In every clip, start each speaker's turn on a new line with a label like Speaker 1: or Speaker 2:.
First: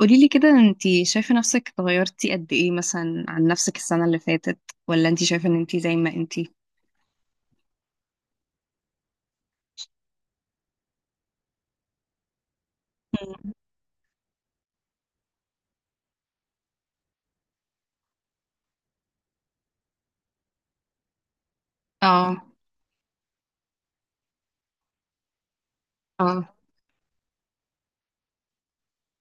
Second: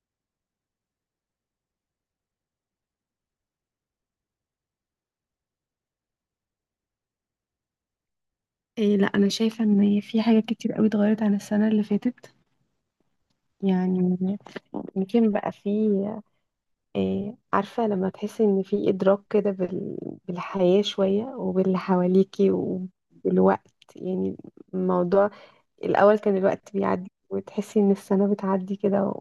Speaker 1: قولي لي كده، انتي شايفة نفسك اتغيرتي قد ايه مثلا عن نفسك السنة اللي فاتت، ولا انتي شايفة ان انتي زي ما انتي؟
Speaker 2: لا انا شايفه ان في حاجات كتير قوي اتغيرت عن السنه اللي فاتت.
Speaker 1: مم.
Speaker 2: يعني يمكن بقى في، إيه عارفه، لما تحسي ان في ادراك كده بالحياه شويه وباللي
Speaker 1: اه،
Speaker 2: حواليكي وبالوقت. يعني الموضوع الاول كان
Speaker 1: اه.
Speaker 2: الوقت بيعدي وتحسي ان السنه بتعدي كده،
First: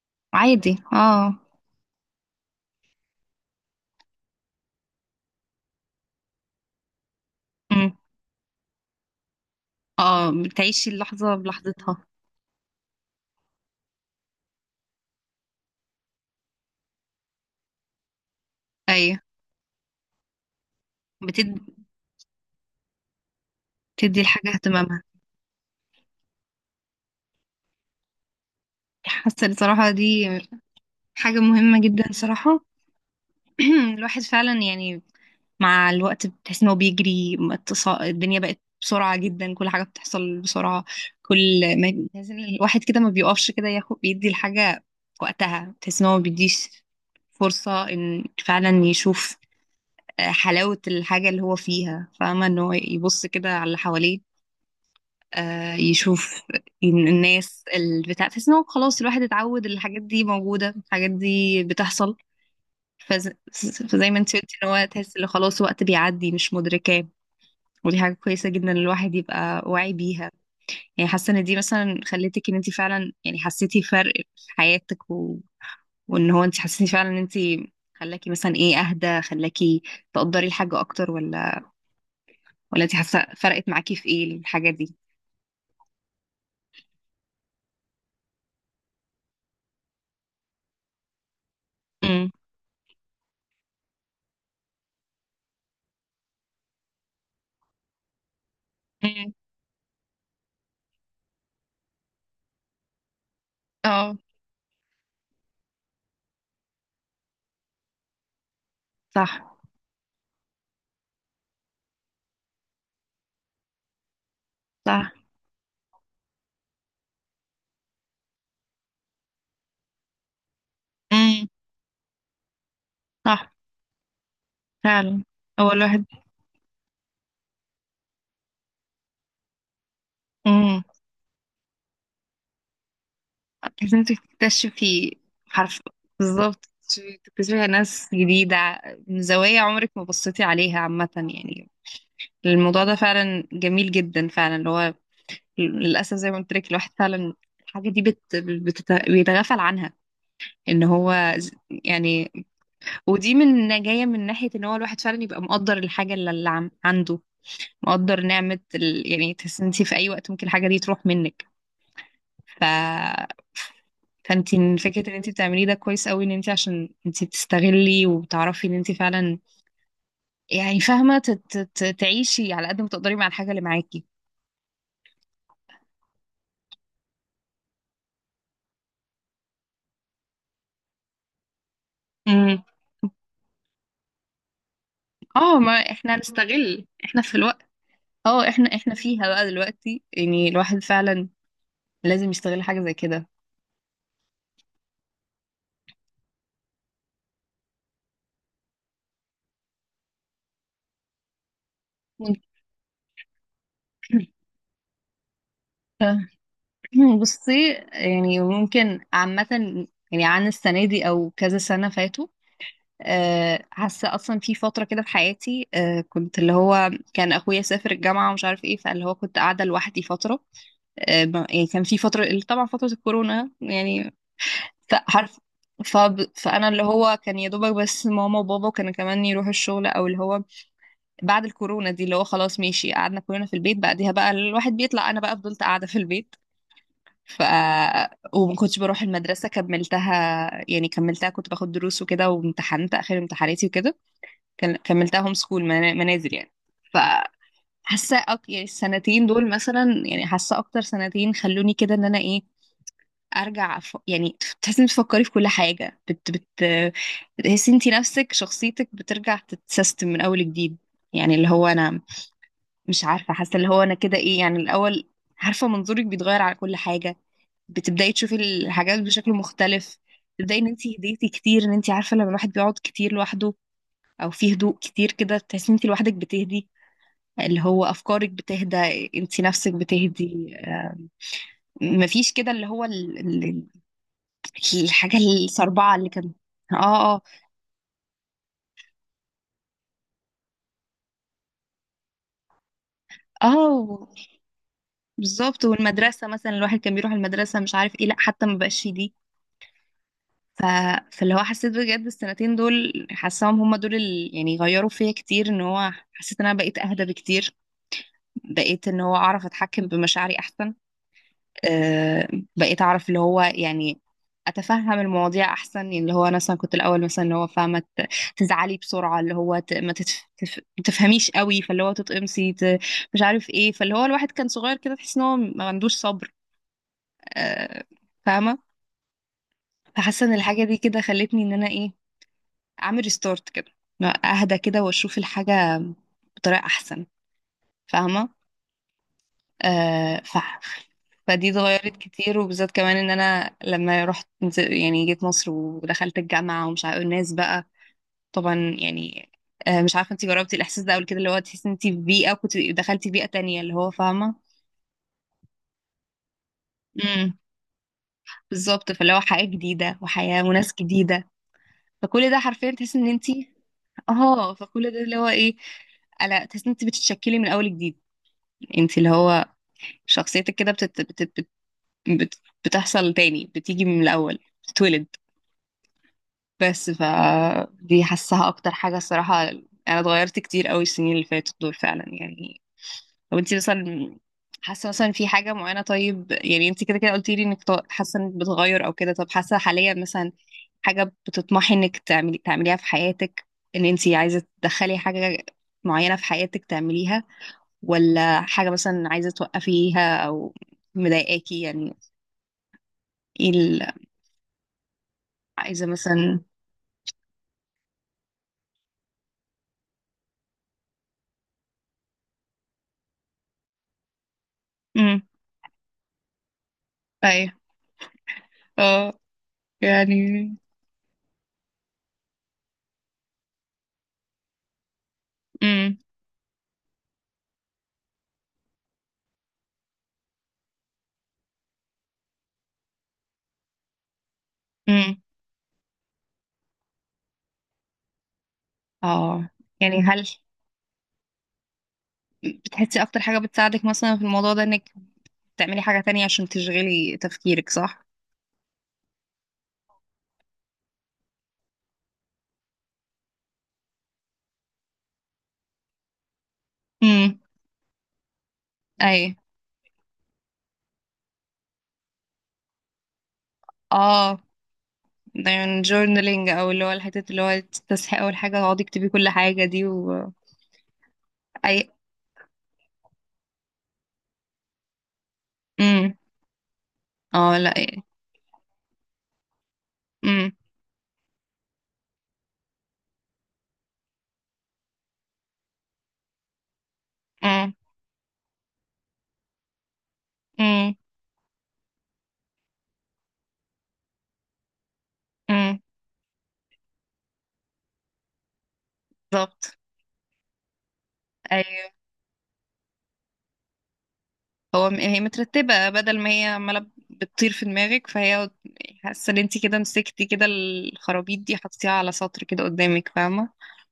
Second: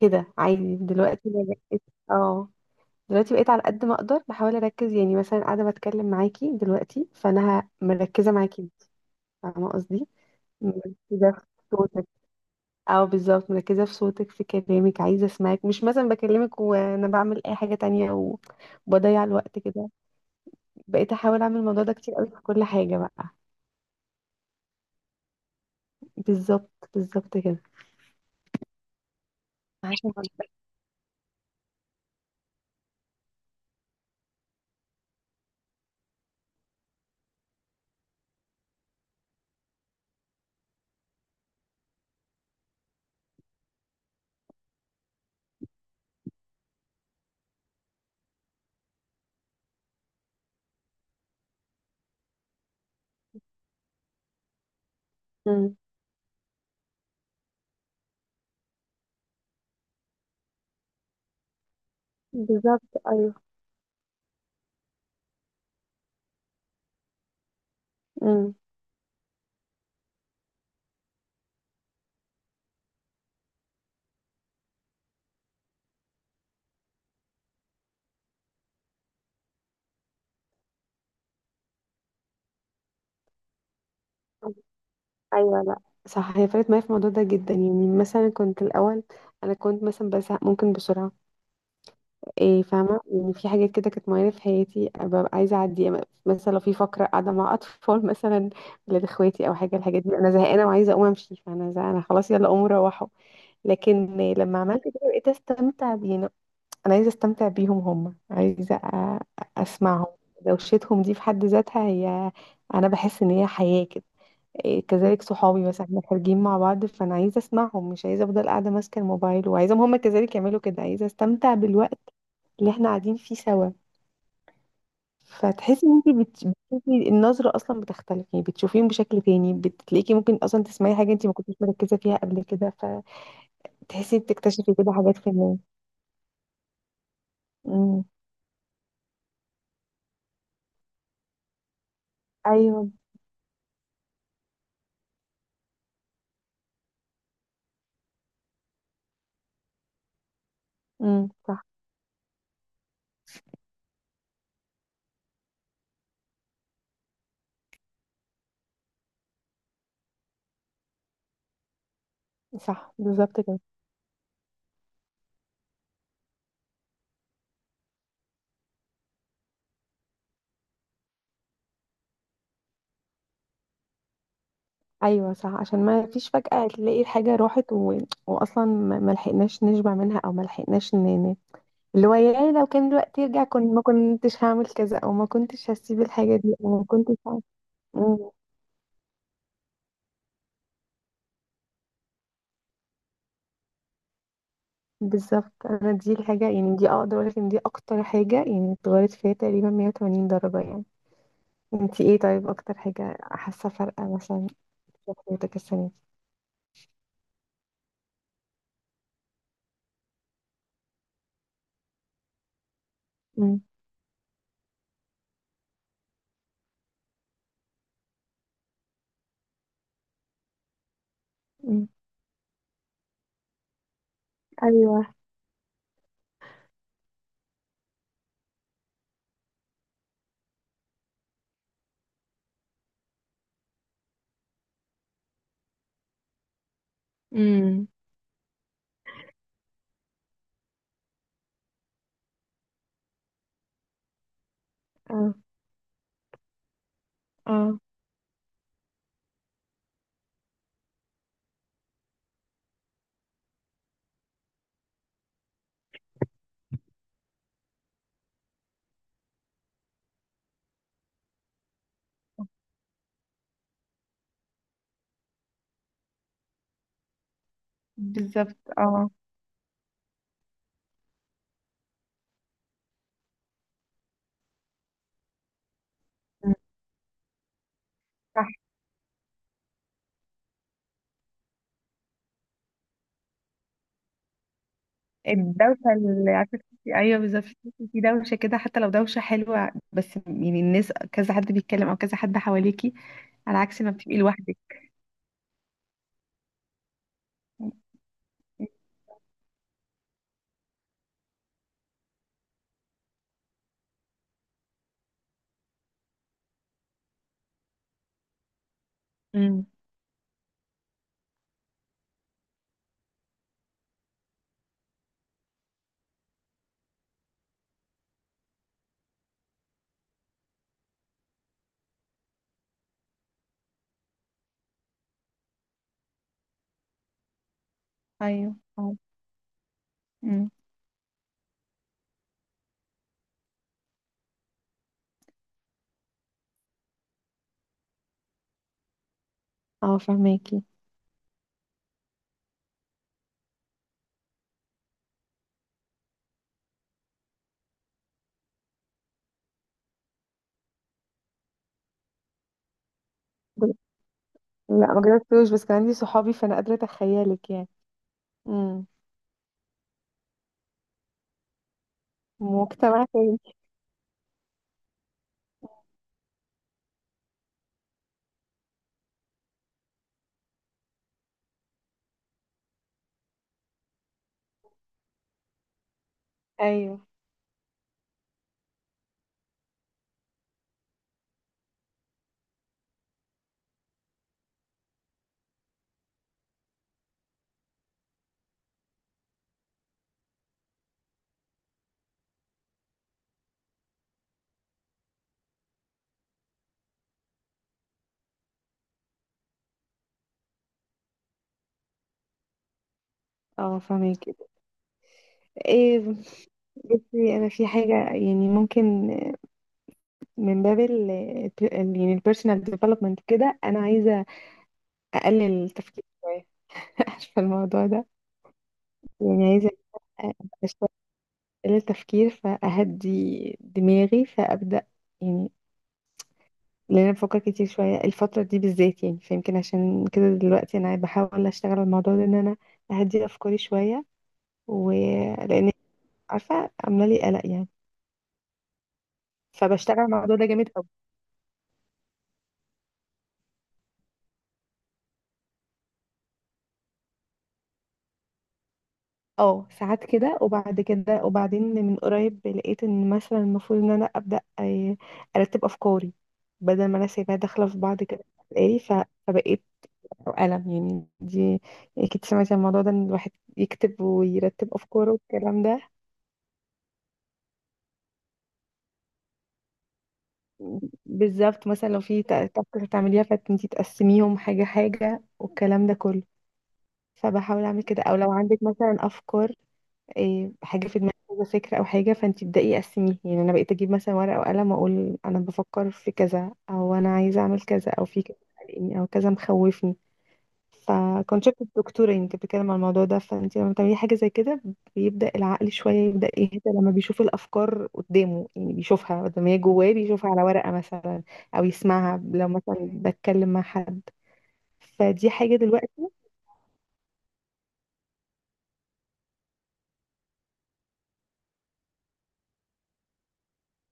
Speaker 2: كده
Speaker 1: عادي،
Speaker 2: عادي. دلوقتي
Speaker 1: اه.
Speaker 2: أنا بقيت، اه دلوقتي بقيت على قد ما اقدر بحاول اركز. يعني مثلا قاعده بتكلم معاكي دلوقتي، فانا
Speaker 1: مم.
Speaker 2: مركزه معاكي، فاهمه قصدي؟
Speaker 1: اه، بتعيشي
Speaker 2: مركزه
Speaker 1: اللحظة
Speaker 2: في
Speaker 1: بلحظتها.
Speaker 2: صوتك، او بالظبط مركزه في صوتك في كلامك، عايزه اسمعك، مش مثلا بكلمك وانا بعمل اي حاجه تانية
Speaker 1: ايوه.
Speaker 2: وبضيع الوقت كده. بقيت احاول اعمل
Speaker 1: بتد...
Speaker 2: الموضوع ده كتير قوي في كل حاجه بقى.
Speaker 1: بتدي الحاجة اهتمامها.
Speaker 2: بالظبط، بالظبط كده.
Speaker 1: حاسة بصراحة
Speaker 2: عشان،
Speaker 1: دي حاجة مهمة جدا صراحة. الواحد فعلا يعني مع الوقت بتحس ان هو بيجري الدنيا بقت بسرعة جدا، كل حاجة بتحصل بسرعة. كل ما بتحس ان الواحد كده ما بيقفش كده ياخد بيدي الحاجة وقتها، بتحس ان هو ما بيديش فرصة ان فعلا يشوف حلاوة الحاجة اللي هو فيها، فاهمة؟ ان هو يبص كده على اللي حواليه،
Speaker 2: امم،
Speaker 1: يشوف إن الناس البتاع، تحس ان هو خلاص الواحد اتعود الحاجات دي موجودة، الحاجات دي بتحصل.
Speaker 2: بالظبط.
Speaker 1: فز...
Speaker 2: ايوه،
Speaker 1: فزي ما انت قلتي ان هو تحس ان خلاص وقت بيعدي مش مدركاه، ودي حاجة كويسة
Speaker 2: امم.
Speaker 1: جدا إن الواحد يبقى واعي بيها. يعني حاسة ان دي مثلا خلتك ان انت فعلا يعني حسيتي فرق في حياتك وان هو انت حسيتي فعلا ان انت خلاكي مثلا ايه، اهدى، خلاكي تقدري الحاجة اكتر، ولا انت حاسة فرقت معاكي في ايه الحاجة دي؟
Speaker 2: ايوه لا، صح، هي فرقت معايا في الموضوع ده جدا. يعني مثلا كنت الاول، انا كنت مثلا بزهق ممكن بسرعه.
Speaker 1: امم
Speaker 2: فاهمة، يعني في حاجات كده كانت معينة في حياتي ببقى عايزة أعدي. مثلا لو في فقرة قاعدة مع أطفال مثلا، ولاد
Speaker 1: امم
Speaker 2: إخواتي أو حاجة، الحاجات دي أنا زهقانة وعايزة أقوم أمشي، فأنا زهقانة خلاص يلا قوموا روحوا.
Speaker 1: اه،
Speaker 2: لكن لما عملت كده بقيت أستمتع بينا. أنا عايزة أستمتع بيهم، هم عايزة
Speaker 1: صح،
Speaker 2: أسمعهم. دوشتهم دي في حد ذاتها هي، أنا بحس إن هي حياة كده.
Speaker 1: صح.
Speaker 2: كذلك صحابي مثلا احنا خارجين مع بعض، فانا عايزه اسمعهم، مش عايزه افضل قاعده ماسكه الموبايل، وعايزاهم هم كذلك يعملوا كده. عايزه
Speaker 1: امم.
Speaker 2: استمتع بالوقت اللي احنا قاعدين فيه
Speaker 1: صح
Speaker 2: سوا.
Speaker 1: فعلا. هو
Speaker 2: فتحسي ان
Speaker 1: الواحد.
Speaker 2: انت بتشوفي النظره اصلا بتختلف، يعني بتشوفيهم بشكل تاني، بتلاقيكي ممكن اصلا
Speaker 1: امم.
Speaker 2: تسمعي حاجه انت ما كنتيش مركزه فيها قبل كده.
Speaker 1: لازم
Speaker 2: فتحسي بتكتشفي كده
Speaker 1: تكتشفي.
Speaker 2: حاجات في الناس.
Speaker 1: حرف. بالظبط. تكتشفي
Speaker 2: امم،
Speaker 1: ناس جديدة، من زوايا عمرك ما بصيتي عليها عامة يعني. الموضوع
Speaker 2: ايوه،
Speaker 1: ده فعلا جميل جدا فعلا اللي هو، للأسف زي ما قلت لك، الواحد فعلا الحاجة دي بيتغافل عنها. ان
Speaker 2: امم،
Speaker 1: هو ز-
Speaker 2: صح،
Speaker 1: يعني، ودي من جاية من ناحية ان هو الواحد فعلا يبقى مقدر الحاجة اللي عنده، مقدر نعمة يعني تحس انت في اي وقت ممكن الحاجة دي تروح منك. ف،
Speaker 2: صح بالظبط كده.
Speaker 1: فانت فكرة ان انت بتعمليه ده كويس قوي، ان انت عشان انت بتستغلي وبتعرفي ان انت فعلا يعني فاهمة، تعيشي على قد ما تقدري مع الحاجة اللي معاكي.
Speaker 2: ايوه صح، عشان ما فيش فجأة تلاقي الحاجه راحت واصلا ما لحقناش نشبع منها، او ما لحقناش اللي هو، يا لو كان الوقت يرجع كنت ما كنتش هعمل كذا، او ما
Speaker 1: اه،
Speaker 2: كنتش
Speaker 1: ما
Speaker 2: هسيب
Speaker 1: احنا
Speaker 2: الحاجة دي، او ما
Speaker 1: هنستغل
Speaker 2: كنتش
Speaker 1: احنا في
Speaker 2: هعمل.
Speaker 1: الوقت.
Speaker 2: مم.
Speaker 1: اه، احنا فيها بقى دلوقتي، يعني الواحد فعلا لازم يستغل حاجة زي كده.
Speaker 2: بالظبط. انا دي الحاجة، يعني دي اقدر اقول لك ان دي اكتر حاجة يعني اتغيرت فيها تقريبا 180 درجة يعني. انتي ايه
Speaker 1: ممكن.
Speaker 2: طيب، اكتر حاجة حاسة فرقة مثلا في حياتك السنة دي؟
Speaker 1: ف- بصي يعني ممكن عامة، يعني عن السنة دي أو كذا سنة فاتوا.
Speaker 2: مم.
Speaker 1: آه، حاسة أصلا في فترة كده في حياتي، كنت اللي هو كان أخويا سافر الجامعة ومش عارف إيه، فاللي هو كنت قاعدة لوحدي فترة. آه، يعني كان
Speaker 2: مم.
Speaker 1: في فترة، طبعا فترة الكورونا يعني.
Speaker 2: ايوه.
Speaker 1: فعارف، ف... فانا اللي هو كان يا دوبك بس ماما وبابا كانوا كمان يروحوا الشغل، او اللي هو بعد الكورونا دي اللي هو خلاص ماشي، قعدنا كلنا في البيت، بعديها بقى الواحد بيطلع، انا بقى فضلت قاعده في البيت. ف،
Speaker 2: امم.
Speaker 1: وما كنتش بروح المدرسه، كملتها يعني، كملتها كنت باخد دروس وكده، وامتحنت اخر امتحاناتي وكده. كملتها هوم
Speaker 2: اه.
Speaker 1: سكول، منازل يعني. ف،
Speaker 2: اه
Speaker 1: حاسه يعني السنتين دول مثلا، يعني حاسه اكتر سنتين خلوني كده، ان انا ايه ارجع يعني تحسي انك بتفكري في كل حاجه بت بت تحسي انت نفسك شخصيتك بترجع تتسيستم من اول جديد. يعني اللي هو انا، مش عارفه، حاسه اللي هو انا كده ايه، يعني الاول عارفه منظورك بيتغير على كل حاجه، بتبداي تشوفي
Speaker 2: بالظبط.
Speaker 1: الحاجات
Speaker 2: اه.
Speaker 1: بشكل مختلف. تبداي ان انت هديتي كتير، ان انت عارفه لما الواحد بيقعد كتير لوحده، او في هدوء كتير كده، تحسي ان انت لوحدك
Speaker 2: مم.
Speaker 1: بتهدي. اللي هو افكارك بتهدى، انت نفسك بتهدي. مفيش كده اللي هو الحاجة
Speaker 2: الدوشة،
Speaker 1: الصربعة اللي
Speaker 2: اللي
Speaker 1: كان.
Speaker 2: عارفة تحسي،
Speaker 1: اه،
Speaker 2: أيوة
Speaker 1: اه.
Speaker 2: بالظبط، تحسي في دوشة كده، حتى لو دوشة حلوة، بس يعني الناس كذا حد بيتكلم أو كذا حد حواليكي،
Speaker 1: اه
Speaker 2: على عكس ما
Speaker 1: و-
Speaker 2: بتبقي لوحدك.
Speaker 1: بالظبط، والمدرسة مثلا، الواحد كان بيروح المدرسة مش عارف ايه، لا حتى ما بقاش دي. ف... فاللي هو حسيت بجد السنتين دول، حاساهم هما دول اللي يعني غيروا فيا كتير، ان هو حسيت ان انا بقيت اهدى بكتير، بقيت ان هو اعرف
Speaker 2: امم.
Speaker 1: اتحكم بمشاعري احسن. آه، بقيت اعرف اللي هو يعني اتفهم المواضيع احسن. يعني اللي هو انا مثلا كنت الاول مثلا اللي هو فاهمه، تزعلي بسرعه، اللي هو ما ما تفهميش قوي، فاللي هو تتقمصي مش عارف ايه. فاللي هو الواحد كان صغير كده، تحس ان هو ما عندوش صبر. آه،
Speaker 2: ايوه.
Speaker 1: فاهمه.
Speaker 2: اه.
Speaker 1: فحاسه ان
Speaker 2: أمم.
Speaker 1: الحاجه دي كده خلتني ان انا ايه، اعمل ريستارت كده، اهدى كده واشوف الحاجه بطريقه احسن، فاهمه؟
Speaker 2: آه،
Speaker 1: آه ف...
Speaker 2: فهماكي.
Speaker 1: فدي اتغيرت كتير. وبالذات كمان ان انا لما يعني جيت مصر ودخلت الجامعه ومش عارفه الناس بقى، طبعا يعني. آه، مش عارفه انت جربتي الاحساس ده قبل كده، اللي هو تحسي انت في بيئه كنت دخلتي بيئه تانية، اللي
Speaker 2: بل-
Speaker 1: هو فاهمه.
Speaker 2: لا ما جربتوش، بس كان عندي صحابي فأنا قادرة
Speaker 1: امم.
Speaker 2: أتخيلك يعني. امم.
Speaker 1: بالظبط، فاللي هو حياه جديده، وحياه وناس جديده، فكل ده حرفيا تحسي
Speaker 2: مجتمع
Speaker 1: ان انت،
Speaker 2: تاني.
Speaker 1: اه، فكل ده اللي هو ايه، لا تحس ان انت بتتشكلي من اول جديد. انت اللي هو شخصيتك كده بتت... بت... بت... بت... بتحصل تاني، بتيجي من الاول، بتتولد. بس
Speaker 2: ايوه،
Speaker 1: ف، دي حاساها اكتر حاجة الصراحة. انا اتغيرت كتير قوي السنين اللي فاتت دول فعلا، يعني. طب انت مثلا، حاسة مثلا في حاجة معينة؟ طيب يعني انت كده كده قلتي لي انك حاسة انك بتغير او كده، طب حاسة حاليا مثلا حاجة بتطمحي انك تعمليها في حياتك؟ ان انت عايزة تدخلي حاجة معينة في حياتك تعمليها، ولا حاجة مثلا عايزة توقفيها او مضايقاكي يعني؟ ايه
Speaker 2: اه فهماكي.
Speaker 1: عايزة
Speaker 2: ايه،
Speaker 1: مثلا.
Speaker 2: بصي انا في حاجه يعني ممكن، من باب يعني البيرسونال ديفلوبمنت كده، انا عايزه
Speaker 1: امم،
Speaker 2: اقلل التفكير شويه. عارفه
Speaker 1: ايوه،
Speaker 2: الموضوع ده.
Speaker 1: اه
Speaker 2: يعني عايزه
Speaker 1: يعني.
Speaker 2: أبقى شوية اقلل التفكير فاهدي دماغي، فابدا يعني،
Speaker 1: امم،
Speaker 2: لان انا بفكر كتير شويه الفتره دي بالذات. يعني فيمكن عشان كده دلوقتي انا بحاول اشتغل على الموضوع ده، ان انا اهدي افكاري شويه،
Speaker 1: امم،
Speaker 2: ولان، عارفه، عامله لي قلق يعني.
Speaker 1: اه.
Speaker 2: فبشتغل
Speaker 1: يعني
Speaker 2: على
Speaker 1: هل
Speaker 2: الموضوع ده جامد قوي.
Speaker 1: بتحسي اكتر حاجة بتساعدك مثلا في الموضوع ده انك بتعملي حاجة تانية عشان تشغلي تفكيرك، صح؟
Speaker 2: اه ساعات كده، وبعد كده وبعدين من قريب لقيت ان مثلا المفروض ان انا ابدا، آه، ارتب افكاري بدل ما انا سايباها
Speaker 1: امم.
Speaker 2: داخله في بعض كده. قالي ف-
Speaker 1: اي.
Speaker 2: فبقيت قلم. يعني دي، يعني اكيد سمعتي عن الموضوع ده، ان الواحد يكتب
Speaker 1: اه،
Speaker 2: ويرتب افكاره
Speaker 1: ده
Speaker 2: والكلام ده.
Speaker 1: يعني جورنالينج، او اللي هو الحتة اللي هو تصحي اول حاجة تقعدي تكتبي كل حاجة دي و،
Speaker 2: بالظبط،
Speaker 1: اي.
Speaker 2: مثلا لو في تاسك هتعمليها، فانتي تقسميهم حاجه حاجه والكلام ده
Speaker 1: امم.
Speaker 2: كله.
Speaker 1: اه،
Speaker 2: فبحاول
Speaker 1: لا.
Speaker 2: اعمل كده. او لو عندك مثلا افكار،
Speaker 1: امم،
Speaker 2: حاجه في دماغك كذا فكره او حاجه، فانت تبداي قسميه. يعني انا بقيت اجيب مثلا ورقه وقلم، واقول انا بفكر في كذا، او انا عايزه اعمل
Speaker 1: امم،
Speaker 2: كذا، او في كذا قلقني، او كذا مخوفني.
Speaker 1: امم.
Speaker 2: فكنت شفت الدكتوره، يعني كانت بتتكلم عن الموضوع ده. فانت لما بتعملي حاجه زي كده، بيبدا العقل
Speaker 1: امم.
Speaker 2: شويه يبدا يهدى لما بيشوف الافكار قدامه، يعني بيشوفها بدل ما هي
Speaker 1: بالظبط.
Speaker 2: جواه، بيشوفها على ورقه مثلا،
Speaker 1: اي.
Speaker 2: او يسمعها لو مثلا بتكلم مع حد.
Speaker 1: هو هي
Speaker 2: فدي حاجه
Speaker 1: مترتبة
Speaker 2: دلوقتي.
Speaker 1: بدل ما هي عمالة بتطير في دماغك، فهي، حاسة ان انتي كده مسكتي كده الخرابيط دي، حطيتيها على سطر كده قدامك، فاهمة؟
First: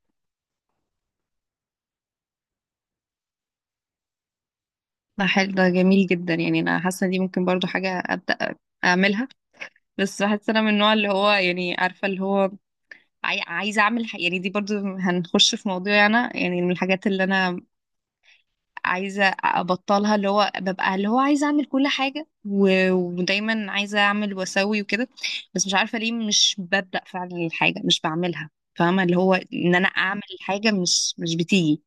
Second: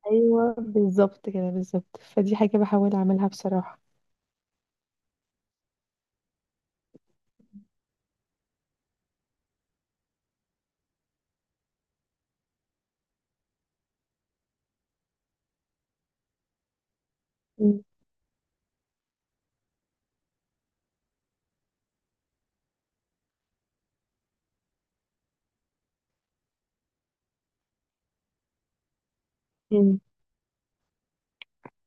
Speaker 2: ايوه بالظبط كده، بالظبط. فدي حاجه بحاول اعملها بصراحه.
Speaker 1: ده حلو، ده جميل جدا. يعني انا حاسه إن دي ممكن برضو حاجه ابدا اعملها. بس بحس انا من النوع اللي هو يعني عارفه اللي هو عايزه اعمل يعني دي برضو هنخش في موضوع، انا يعني من الحاجات اللي انا عايزه ابطلها، اللي هو ببقى اللي هو عايزه اعمل كل حاجه ودايما عايزه اعمل واسوي وكده، بس مش عارفه ليه مش ببدا فعلا، الحاجه مش بعملها. فاهمه اللي هو ان انا
Speaker 2: مم.
Speaker 1: اعمل حاجه، مش بتيجي.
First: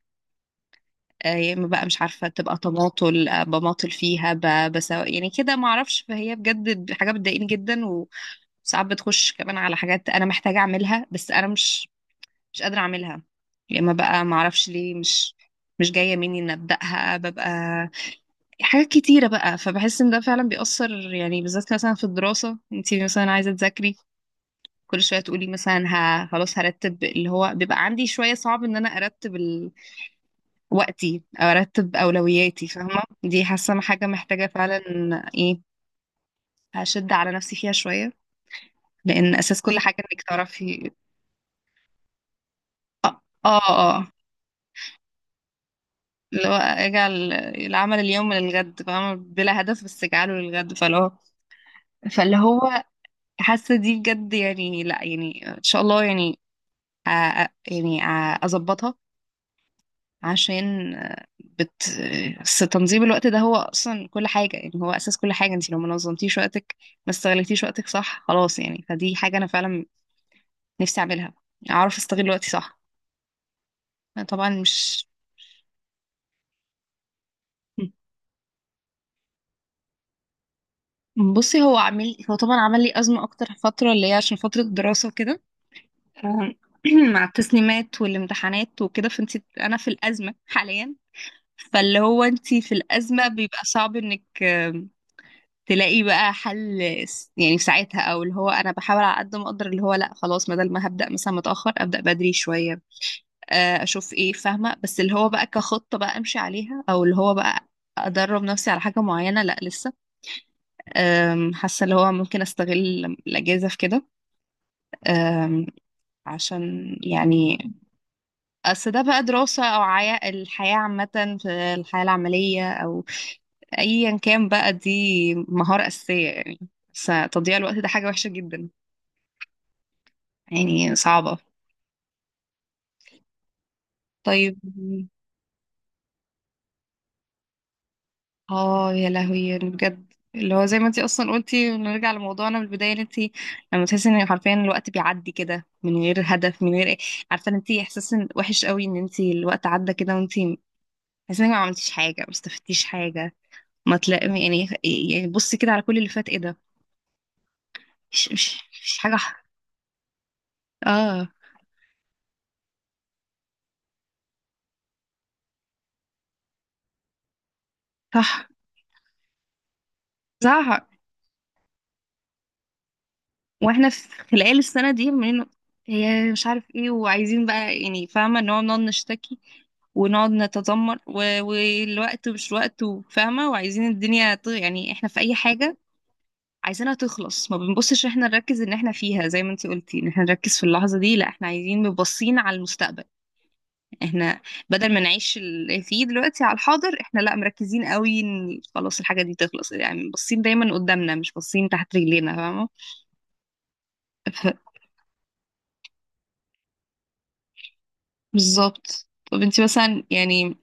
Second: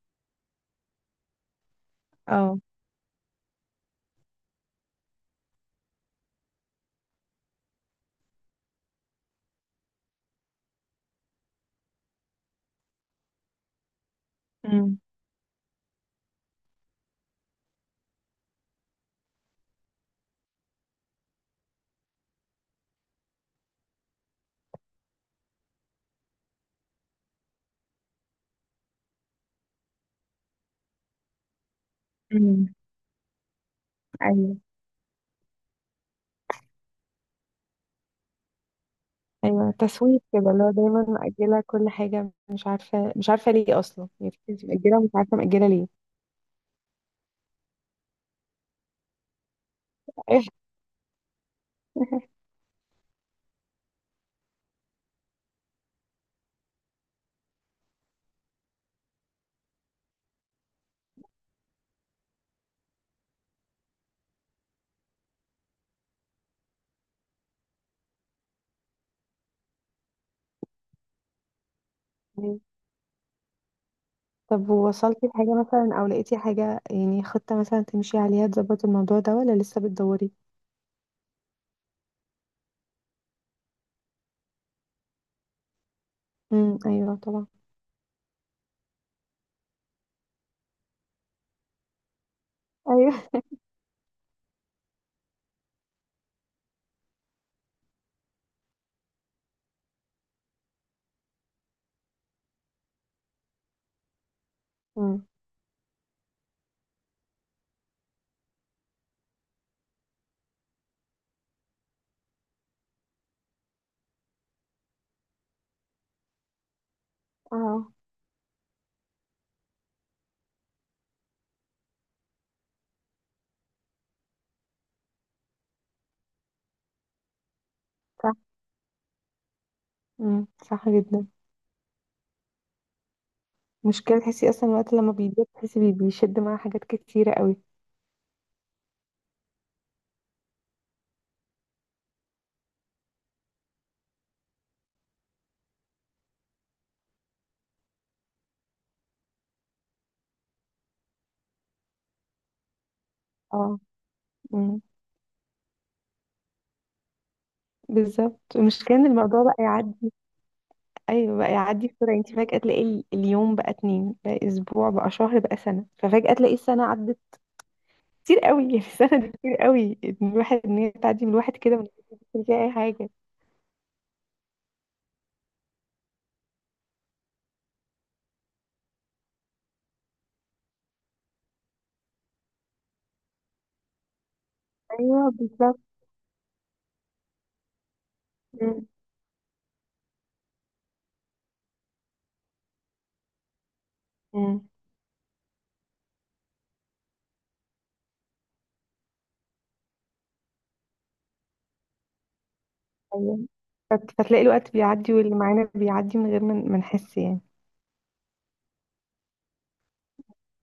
Speaker 1: آه، يا اما بقى مش عارفه تبقى
Speaker 2: اه.
Speaker 1: تماطل، آه، بماطل فيها بسوا يعني كده ما اعرفش. فهي بجد حاجه بتضايقني جدا، وساعات بتخش كمان على حاجات انا محتاجه اعملها، بس انا مش قادره اعملها. يا اما بقى ما اعرفش ليه
Speaker 2: امم.
Speaker 1: مش جايه مني ان ابداها، ببقى حاجات كتيره بقى. فبحس ان ده فعلا بيأثر، يعني بالذات مثلا في الدراسه انت مثلا عايزه تذاكري، كل شويه تقولي مثلا خلاص هرتب. اللي هو بيبقى عندي شويه صعب ان انا ارتب وقتي، ارتب اولوياتي.
Speaker 2: امم.
Speaker 1: فاهمه؟ دي حاسه حاجه محتاجه
Speaker 2: ايوه.
Speaker 1: فعلا ايه، هشد على نفسي فيها شويه، لان اساس
Speaker 2: ايوه
Speaker 1: كل حاجه
Speaker 2: تسويف
Speaker 1: انك
Speaker 2: كده، اللي هو
Speaker 1: تعرفي.
Speaker 2: دايما مأجلة كل حاجة، مش عارفة، مش عارفة
Speaker 1: اه،
Speaker 2: ليه
Speaker 1: اه،
Speaker 2: اصلا. يعني في ناس مأجلة ومش عارفة مأجلة ليه.
Speaker 1: اللي هو اجعل العمل اليوم للغد، فاهمه؟ بلا هدف، بس اجعله للغد. فاللي هو حاسه دي بجد، يعني لا يعني ان شاء الله يعني، أ... أ- يعني أ- اظبطها، عشان آه، بس تنظيم الوقت ده هو اصلا كل حاجه، يعني هو اساس كل حاجه. انت لو ما نظمتيش وقتك، ما استغلتيش وقتك صح، خلاص يعني. فدي حاجه انا فعلا نفسي اعملها، اعرف استغل وقتي
Speaker 2: أيوة.
Speaker 1: صح. أنا طبعا
Speaker 2: طب
Speaker 1: مش،
Speaker 2: ووصلتي لحاجة مثلا، او لقيتي حاجة يعني خطة مثلا تمشي عليها تظبط الموضوع ده، ولا لسه بتدوري؟
Speaker 1: م. بصي هو عامل، هو طبعا عمل لي ازمه اكتر فتره اللي هي عشان فتره الدراسه وكده، آه،
Speaker 2: امم. ايوه
Speaker 1: مع
Speaker 2: طبعا.
Speaker 1: التسليمات والامتحانات وكده، فانت انا في الازمه حاليا، فاللي هو انت في
Speaker 2: ايوه.
Speaker 1: الازمه بيبقى صعب انك تلاقي بقى حل، يعني في ساعتها. او اللي هو انا بحاول على قد ما اقدر، اللي هو لا خلاص بدل ما هبدا مثلا متاخر ابدا بدري شويه، آه، اشوف ايه، فاهمه؟ بس اللي
Speaker 2: امم.
Speaker 1: هو بقى كخطه بقى امشي عليها او اللي هو بقى ادرب نفسي على حاجه معينه، لا لسه. آم، حاسه اللي هو ممكن استغل الاجازه في كده. آم، عشان يعني
Speaker 2: اه
Speaker 1: اصل ده بقى دراسه، او عيا الحياه عامه، في الحياه العمليه، او ايا كان بقى، دي مهاره اساسيه يعني، بس تضييع الوقت ده حاجه وحشه
Speaker 2: صح.
Speaker 1: جدا.
Speaker 2: امم، صح
Speaker 1: يعني
Speaker 2: جدا.
Speaker 1: صعبة.
Speaker 2: مشكلة، تحسي
Speaker 1: طيب.
Speaker 2: اصلا الوقت لما بيضيق تحسي بيشد معاه حاجات كتيرة قوي.
Speaker 1: اه، يا لهوي يعني بجد، اللي هو زي ما انتي اصلا قلتي نرجع لموضوعنا من البداية، ان انتي لما تحسي ان حرفيا الوقت بيعدي كده من غير هدف، من غير ايه، عارفة ان انتي احساس وحش قوي ان انتي الوقت عدى كده، وانتي حاسة انك ما عملتيش حاجة، ما استفدتيش حاجة،
Speaker 2: اه.
Speaker 1: ما تلاقي يعني
Speaker 2: امم.
Speaker 1: يعني بصي كده على كل اللي فات ايه ده. مش
Speaker 2: بالظبط،
Speaker 1: مش مش
Speaker 2: المشكلة ان
Speaker 1: حاجة
Speaker 2: الموضوع بقى يعدي.
Speaker 1: اه،
Speaker 2: ايوه، بقى يعدي بسرعه. انت فجاه تلاقي اليوم بقى اتنين، بقى اسبوع، بقى شهر، بقى سنه. ففجاه تلاقي السنه عدت كتير
Speaker 1: صح،
Speaker 2: قوي. يعني السنه دي كتير قوي، إن الواحد، ان
Speaker 1: صح.
Speaker 2: هي تعدي من الواحد كده من غير ما يحس إن فيها اي حاجه.
Speaker 1: واحنا في خلال السنة دي من، هي مش عارف ايه، وعايزين بقى يعني، فاهمة ان هو بنقعد نشتكي ونقعد نتذمر والوقت مش وقت، وفاهمة وعايزين الدنيا يعني احنا في
Speaker 2: ايوه
Speaker 1: اي حاجة
Speaker 2: بالظبط.
Speaker 1: عايزينها تخلص، ما بنبصش احنا نركز ان
Speaker 2: مم.
Speaker 1: احنا فيها، زي ما انتي قلتي ان احنا نركز في اللحظة دي. لا، احنا عايزين مبصين على المستقبل، احنا
Speaker 2: مم.
Speaker 1: بدل ما نعيش اللي فيه دلوقتي على الحاضر، احنا لا مركزين قوي ان خلاص الحاجة دي تخلص، يعني باصين دايما قدامنا، مش باصين تحت رجلينا، فاهمة؟
Speaker 2: ايوه. فتلاقي الوقت بيعدي واللي معانا بيعدي من غير ما نحس يعني.
Speaker 1: بالظبط. طب انت مثلا يعني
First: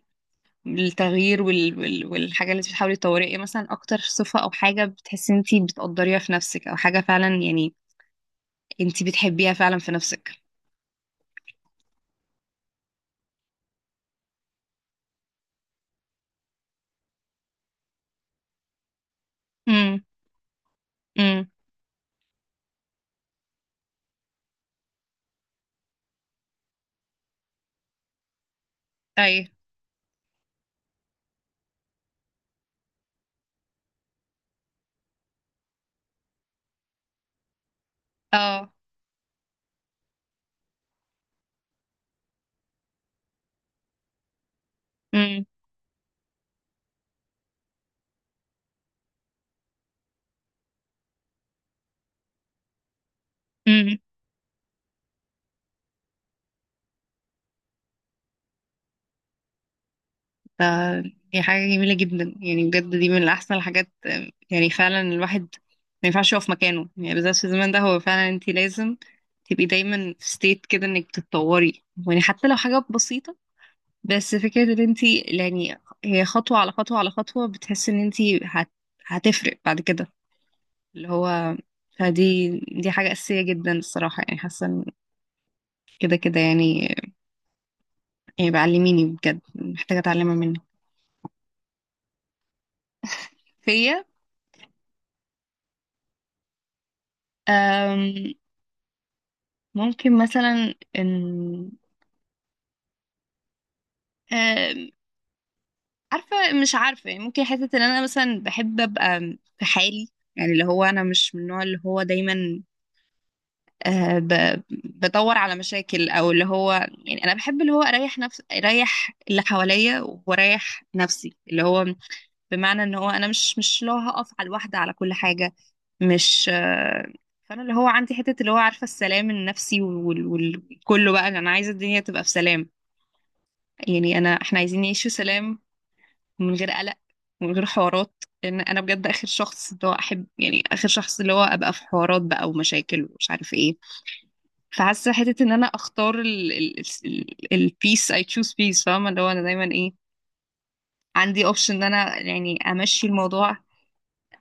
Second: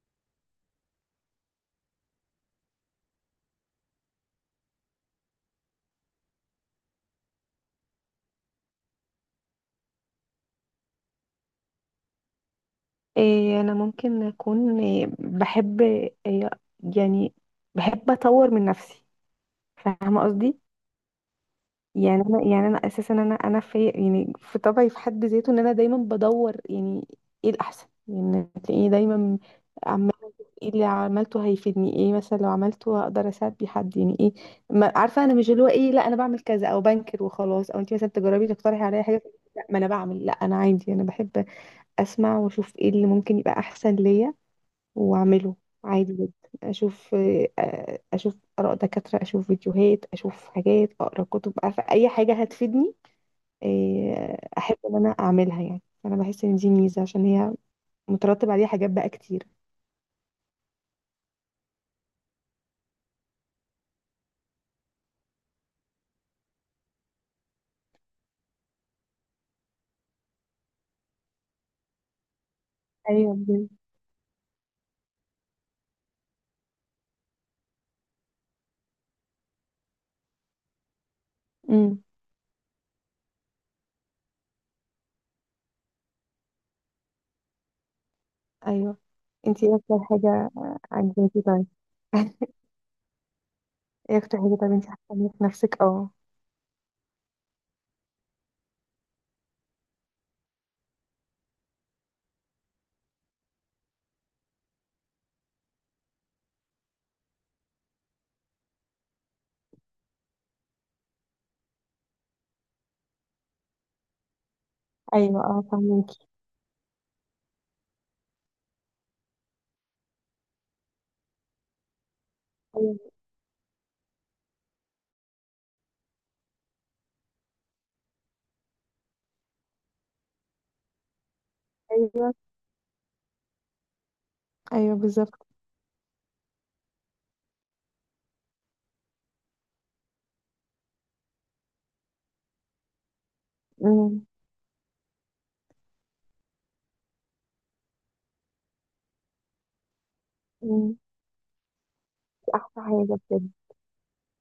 Speaker 1: التغيير والحاجة اللي انت بتحاولي تطوريها ايه مثلا؟ اكتر صفة او حاجة بتحسي انت بتقدريها في نفسك، او حاجة فعلا يعني انت بتحبيها فعلا في نفسك.
Speaker 2: إيه، انا ممكن اكون، إيه، بحب، إيه، يعني بحب اطور من نفسي،
Speaker 1: امم
Speaker 2: فاهمه قصدي؟
Speaker 1: امم
Speaker 2: يعني انا اساسا، انا في، يعني في طبعي في حد ذاته، ان انا دايما بدور يعني ايه الاحسن. يعني تلاقيني دايما
Speaker 1: ايوه،
Speaker 2: عماله أشوف ايه اللي عملته هيفيدني، ايه مثلا لو عملته هقدر اساعد بيه حد، يعني ايه. ما عارفه انا مش اللي هو، ايه، لا انا بعمل كذا او بنكر وخلاص. او انت مثلا تجربي
Speaker 1: اه،
Speaker 2: تقترحي عليا حاجه، لا، ما انا بعمل، لا انا عادي، انا بحب اسمع واشوف ايه اللي ممكن يبقى احسن ليا
Speaker 1: امم
Speaker 2: واعمله. عادي جدا، اشوف، آه، اشوف اراء دكاتره، اشوف فيديوهات، اشوف حاجات، اقرا كتب، عارفه اي حاجه هتفيدني،
Speaker 1: امم
Speaker 2: آه، احب ان انا اعملها. يعني انا بحس ان دي ميزه، عشان هي مترتب عليها حاجات بقى كتير.
Speaker 1: ده، دي حاجة جميلة جدا يعني بجد، دي من احسن الحاجات. آم، يعني فعلا الواحد ما ينفعش يقف مكانه، يعني بالذات في الزمن ده، هو فعلا انت لازم تبقي دايما في ستيت كده انك بتتطوري، يعني حتى لو حاجة
Speaker 2: ايوه
Speaker 1: بسيطة،
Speaker 2: بجد.
Speaker 1: بس فكرة ان انت يعني هي خطوة على خطوة على خطوة، بتحس ان انت هت... هتفرق بعد كده اللي هو،
Speaker 2: امم.
Speaker 1: فدي حاجة أساسية جدا الصراحة. يعني حاسة إن كده كده يعني، يعني
Speaker 2: ايوه.
Speaker 1: بعلميني بجد
Speaker 2: انتي ايه
Speaker 1: محتاجة
Speaker 2: اكتر
Speaker 1: أتعلمها
Speaker 2: حاجه،
Speaker 1: منك،
Speaker 2: آه، عجباكي طيب؟
Speaker 1: فيا.
Speaker 2: ايه اكتر حاجه طيب انتي حاسه إن في نفسك؟ اه.
Speaker 1: أم، ممكن مثلا ان، أم، عارفة، مش عارفة يعني، ممكن حتة ان انا مثلا بحب ابقى في حالي، يعني اللي هو انا مش من النوع اللي هو دايما آه، بدور
Speaker 2: ايوه.
Speaker 1: على
Speaker 2: اه
Speaker 1: مشاكل
Speaker 2: فهميكي.
Speaker 1: او اللي هو، يعني انا بحب اللي هو اريح نفس، اريح اللي حواليا واريح نفسي، اللي هو بمعنى ان هو
Speaker 2: ايوه.
Speaker 1: انا مش اللي هو هقف على الواحده على كل حاجه، مش آه، فانا اللي هو عندي حته اللي هو عارفه السلام النفسي، وكله بقى انا عايزه الدنيا تبقى
Speaker 2: ايوه.
Speaker 1: في سلام، يعني انا احنا عايزين
Speaker 2: ايوه
Speaker 1: نعيش في
Speaker 2: بالظبط.
Speaker 1: سلام، من غير قلق، من غير حوارات، لان انا بجد اخر شخص اللي هو احب، يعني اخر شخص اللي هو ابقى في حوارات بقى ومشاكل ومش عارف ايه.
Speaker 2: امم.
Speaker 1: فحاسه حته ان انا اختار البيس، اي تشوز بيس، فاهمه؟ اللي هو انا دايما ايه،
Speaker 2: امم.
Speaker 1: عندي اوبشن ان انا
Speaker 2: دي
Speaker 1: يعني
Speaker 2: احلى
Speaker 1: امشي
Speaker 2: حاجه بجد.
Speaker 1: الموضوع،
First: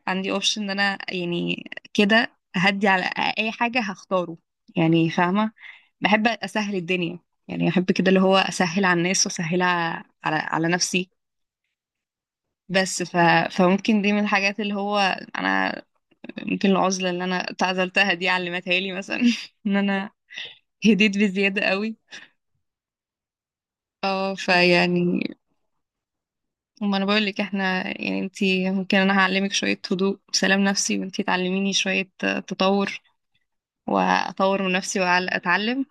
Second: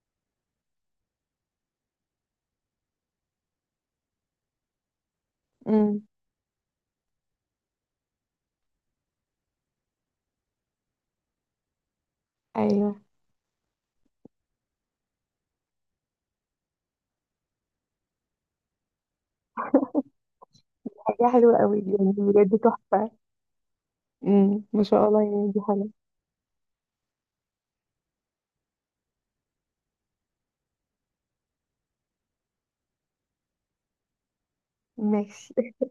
Speaker 1: عندي اوبشن ان انا يعني كده هدي، على اي حاجه هختاره يعني، فاهمه؟
Speaker 2: امم.
Speaker 1: بحب اسهل الدنيا، يعني بحب كده اللي هو اسهل على الناس واسهل على نفسي. بس
Speaker 2: ايوه.
Speaker 1: ف... فممكن دي من الحاجات اللي هو انا، ممكن العزله اللي انا اتعزلتها دي علمتها لي مثلا ان انا هديت
Speaker 2: حاجة حلوة
Speaker 1: بزياده
Speaker 2: قوي دي،
Speaker 1: قوي.
Speaker 2: يعني بجد تحفة.
Speaker 1: اه،
Speaker 2: ما شاء الله،
Speaker 1: فيعني
Speaker 2: يعني دي حاجة.
Speaker 1: وما انا بقول لك احنا يعني، انتي ممكن، انا هعلمك شوية هدوء وسلام نفسي، وانتي تعلميني شوية تطور، واطور من نفسي
Speaker 2: ماشي.
Speaker 1: واتعلم،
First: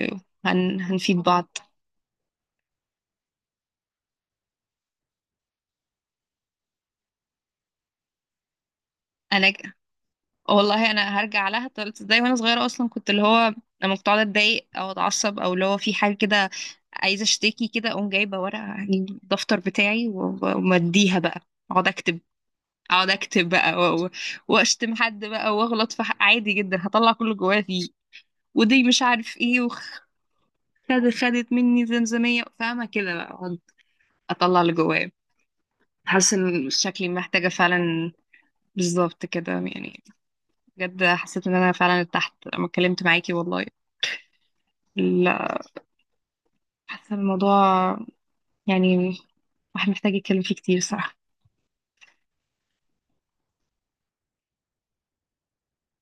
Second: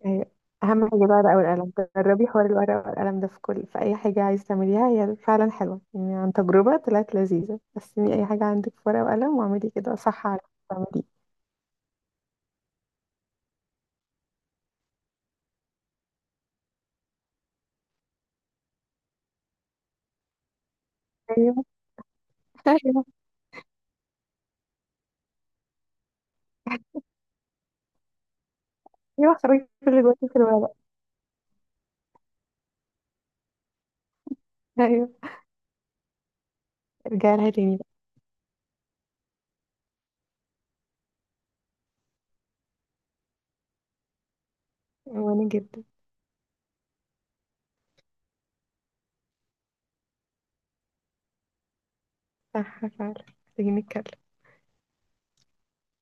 Speaker 2: أيوة. أهم حاجة بقى الورقة
Speaker 1: بعض.
Speaker 2: والقلم. جربي حوار الورقة والقلم ده في كل، في أي حاجة عايز تعمليها. هي فعلا حلوة يعني، عن تجربة طلعت لذيذة. قسمي أي حاجة عندك في ورقة وقلم
Speaker 1: انا ج-
Speaker 2: واعملي كده صح على
Speaker 1: والله
Speaker 2: تعملي.
Speaker 1: انا هرجع لها، طلعت ازاي وانا صغيرة اصلا، كنت اللي هو لما كنت اقعد اتضايق او اتعصب، او اللي هو في حاجة كده عايزة اشتكي كده، اقوم جايبة ورقة، هجيب الدفتر بتاعي ومديها بقى،
Speaker 2: أيوه.
Speaker 1: اقعد اكتب،
Speaker 2: أيوه.
Speaker 1: اقعد اكتب بقى واشتم حد بقى، واغلط في حق عادي جدا، هطلع كله جوايا فيه، ودي مش
Speaker 2: أيوه،
Speaker 1: عارف ايه.
Speaker 2: خرجي كل اللي
Speaker 1: وخدت
Speaker 2: جواكي في الورقة.
Speaker 1: خدت مني زمزمية فاهمة كده، بقى أقعد اطلع اللي جوايا.
Speaker 2: أيوه.
Speaker 1: حاسة ان شكلي
Speaker 2: ارجعي
Speaker 1: محتاجة
Speaker 2: لها تاني بقى.
Speaker 1: فعلا، بالظبط كده يعني. بجد حسيت ان انا فعلا ارتحت لما اتكلمت معاكي والله.
Speaker 2: وأنا
Speaker 1: لا،
Speaker 2: جدا.
Speaker 1: حاسة الموضوع يعني، واحد محتاج يتكلم فيه كتير صراحة.
Speaker 2: صح فعلا، محتاجين نتكلم.